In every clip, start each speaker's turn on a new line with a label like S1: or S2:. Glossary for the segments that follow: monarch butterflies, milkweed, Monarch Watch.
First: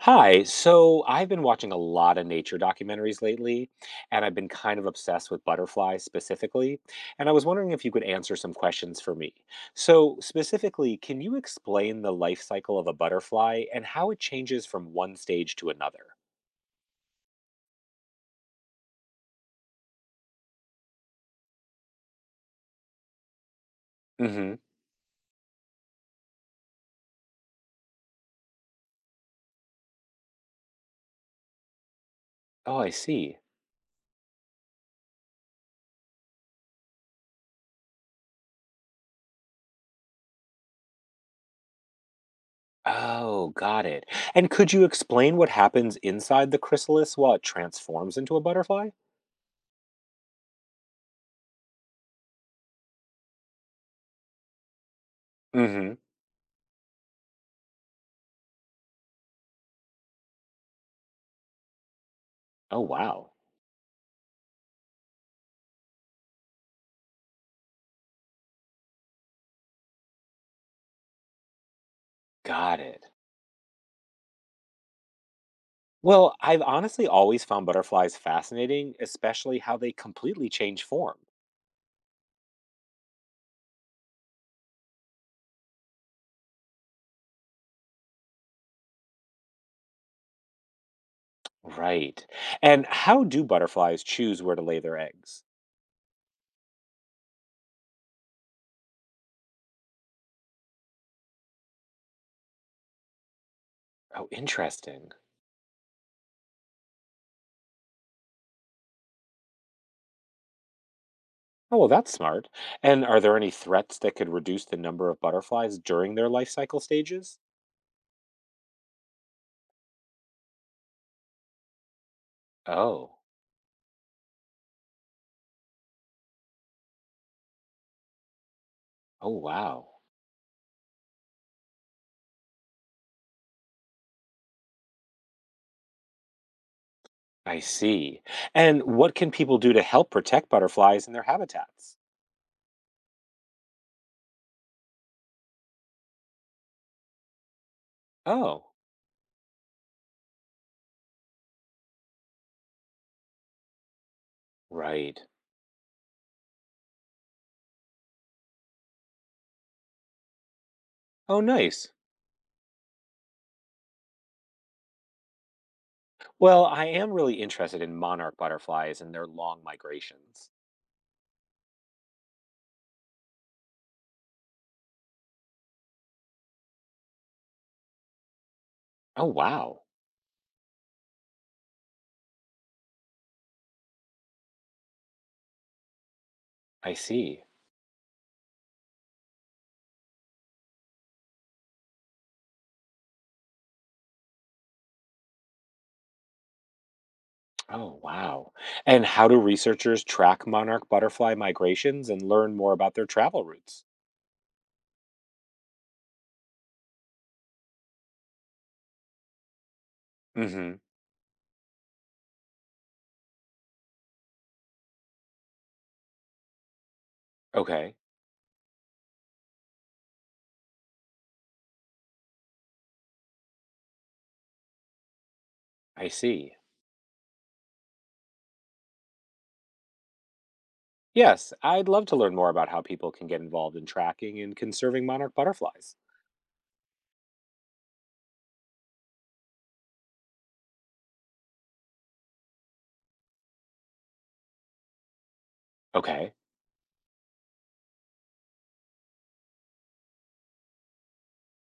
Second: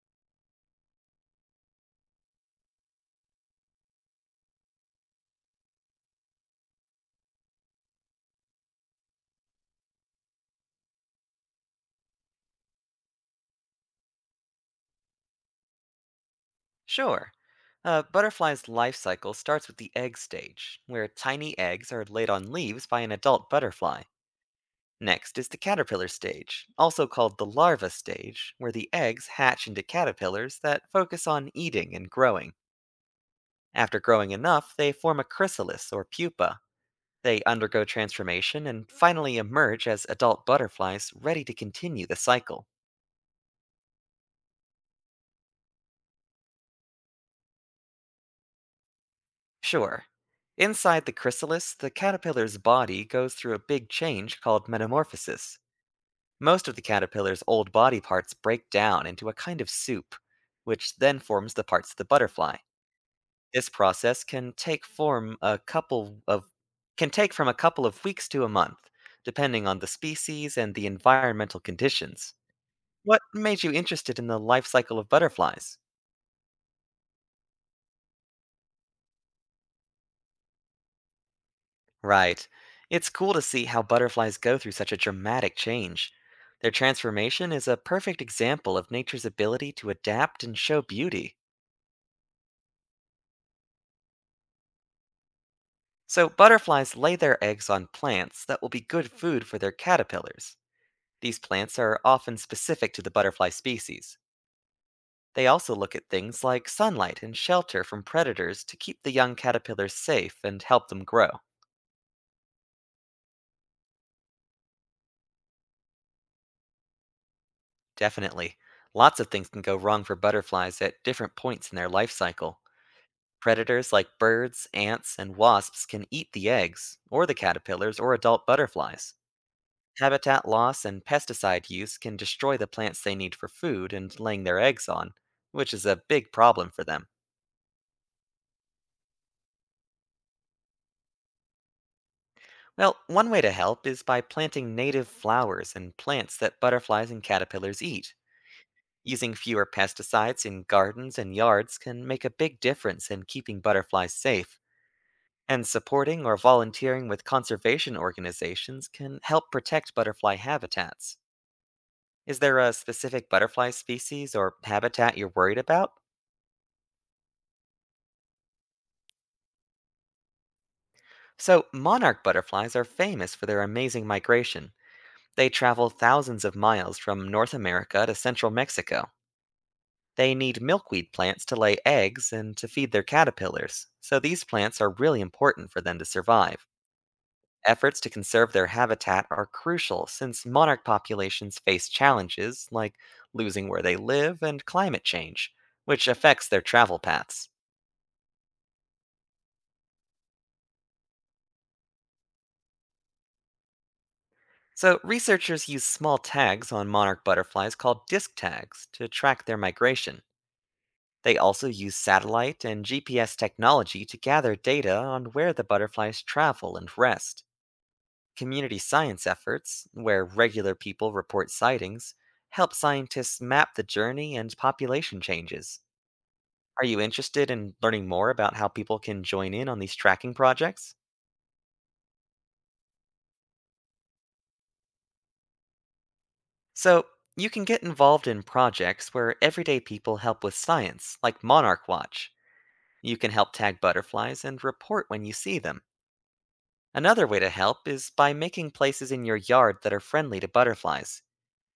S1: Hi. So I've been watching a lot of nature documentaries lately, and I've been kind of obsessed with butterflies specifically. And I was wondering if you could answer some questions for me. So, specifically, can you explain the life cycle of a butterfly and how it changes from one stage to another?
S2: Sure. A butterfly's life cycle starts with the egg stage, where tiny eggs are laid on leaves by an adult butterfly.
S1: Mm-hmm.
S2: Next is the caterpillar stage, also called the larva stage, where the eggs hatch into caterpillars that focus on eating and growing.
S1: Oh, I see.
S2: After growing enough, they form a chrysalis or pupa. They undergo transformation and finally emerge as adult butterflies ready to continue the cycle.
S1: Oh, got it. And could you explain what happens inside the chrysalis while it transforms into a butterfly?
S2: Sure. Inside the chrysalis, the caterpillar's body goes through a big change called metamorphosis.
S1: Mm-hmm.
S2: Most of the caterpillar's old body parts break down into a kind of soup, which then forms the parts of the butterfly.
S1: Oh, wow.
S2: This process can take from a couple of weeks to a month, depending on the species and the environmental conditions.
S1: Got it.
S2: What made you interested in the life cycle of butterflies?
S1: Well, I've honestly always found butterflies fascinating, especially how they completely change form.
S2: Right. It's cool to see how butterflies go through such a dramatic change. Their transformation is a perfect example of nature's ability to adapt and show beauty.
S1: Right. And how do butterflies choose where to lay their eggs?
S2: So, butterflies lay their eggs on plants that will be good food for their caterpillars. These plants are often specific to the butterfly species.
S1: Oh, interesting.
S2: They also look at things like sunlight and shelter from predators to keep the young caterpillars safe and help them grow.
S1: Oh, well, that's smart. And are there any threats that could reduce the number of butterflies during their life cycle stages?
S2: Definitely. Lots of things can go wrong for butterflies at different points in their life cycle.
S1: Oh,
S2: Predators like birds, ants, and wasps can eat the eggs, or the caterpillars or adult butterflies.
S1: oh, wow.
S2: Habitat loss and pesticide use can destroy the plants they need for food and laying their eggs on, which is a big problem for them.
S1: I see. And what can people do to help protect butterflies and their habitats?
S2: Well, one way to help is by planting native flowers and plants that butterflies and caterpillars eat.
S1: Oh,
S2: Using fewer pesticides in gardens and yards can make a big difference in keeping butterflies safe,
S1: right.
S2: and supporting or volunteering with conservation organizations can help protect butterfly habitats.
S1: Oh, nice.
S2: Is there a specific butterfly species or habitat you're worried about?
S1: Well, I am really interested in monarch butterflies and their long migrations.
S2: So, monarch butterflies are famous for their amazing migration. They travel thousands of miles from North America to central Mexico.
S1: Oh, wow.
S2: They need milkweed plants to lay eggs and to feed their caterpillars, so these plants are really important for them to survive.
S1: I see.
S2: Efforts to conserve their habitat are crucial since monarch populations face challenges like losing where they live and climate change, which affects their travel paths.
S1: Oh, wow. And how do researchers track monarch butterfly migrations and learn more about their travel routes?
S2: So, researchers use small tags on monarch butterflies called disc tags to track their migration.
S1: Hmm.
S2: They also use satellite and GPS technology to gather data on where the butterflies travel and rest.
S1: Okay.
S2: Community science efforts, where regular people report sightings, help scientists map the journey and population changes.
S1: I see.
S2: Are you interested in learning more about how people can join in on these tracking projects?
S1: Yes, I'd love to learn more about how people can get involved in tracking and conserving monarch butterflies.
S2: So, you can get involved in projects where everyday people help with science, like Monarch Watch. You can help tag butterflies and report when you see them.
S1: Okay.
S2: Another way to help is by making places in your yard that are friendly to butterflies.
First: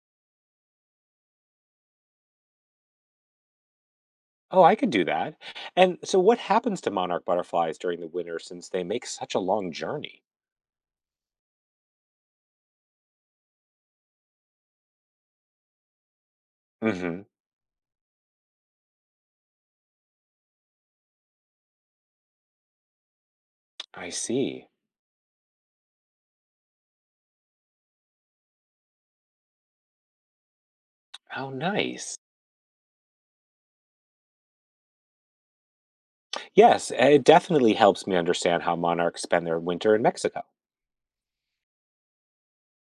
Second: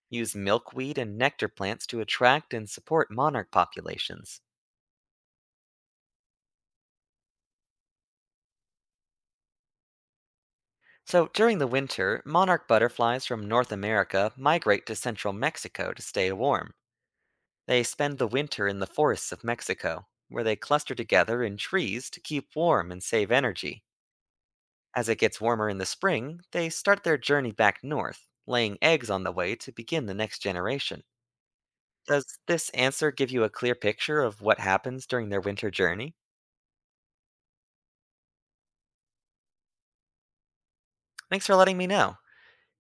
S2: Use milkweed and nectar plants to attract and support monarch populations.
S1: Oh, I could do that. And so, what happens to monarch butterflies during the winter since they make such a long journey?
S2: So, during the winter, monarch butterflies from North America migrate to central Mexico to stay warm.
S1: Hmm.
S2: They spend the winter in the forests of Mexico, where they cluster together in trees to keep warm and save energy.
S1: I see.
S2: As it gets warmer in the spring, they start their journey back north, laying eggs on the way to begin the next generation.
S1: How nice.
S2: Does this answer give you a clear picture of what happens during their winter journey?
S1: Yes, it definitely helps me understand how monarchs spend their winter in Mexico.
S2: Thanks for letting me know.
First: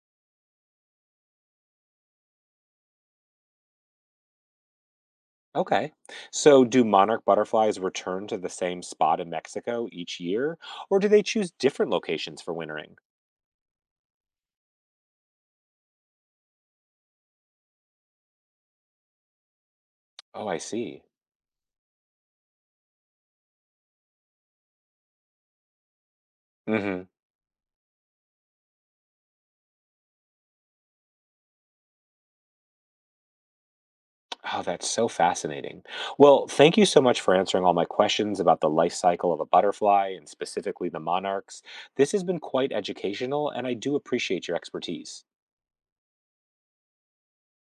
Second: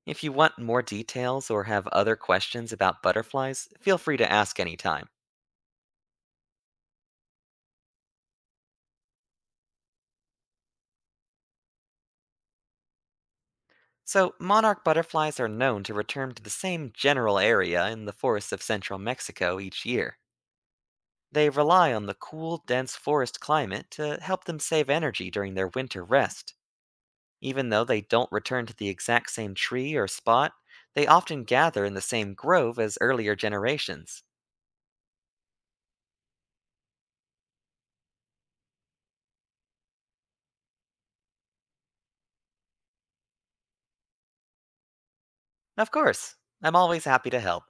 S2: If you want more details or have other questions about butterflies, feel free to ask anytime.
S1: Okay. So, do monarch butterflies return to the same spot in Mexico each year, or do they choose different locations for wintering?
S2: So, monarch butterflies are known to return to the same general area in the forests of central Mexico each year.
S1: Oh, I see.
S2: They rely on the cool, dense forest climate to help them save energy during their winter rest.
S1: Hmm.
S2: Even though they don't return to the exact same tree or spot, they often gather in the same grove as earlier generations.
S1: Oh, that's so fascinating. Well, thank you so much for answering all my questions about the life cycle of a butterfly and specifically the monarchs. This has been quite educational, and I do appreciate your expertise.
S2: Of course, I'm always happy to help.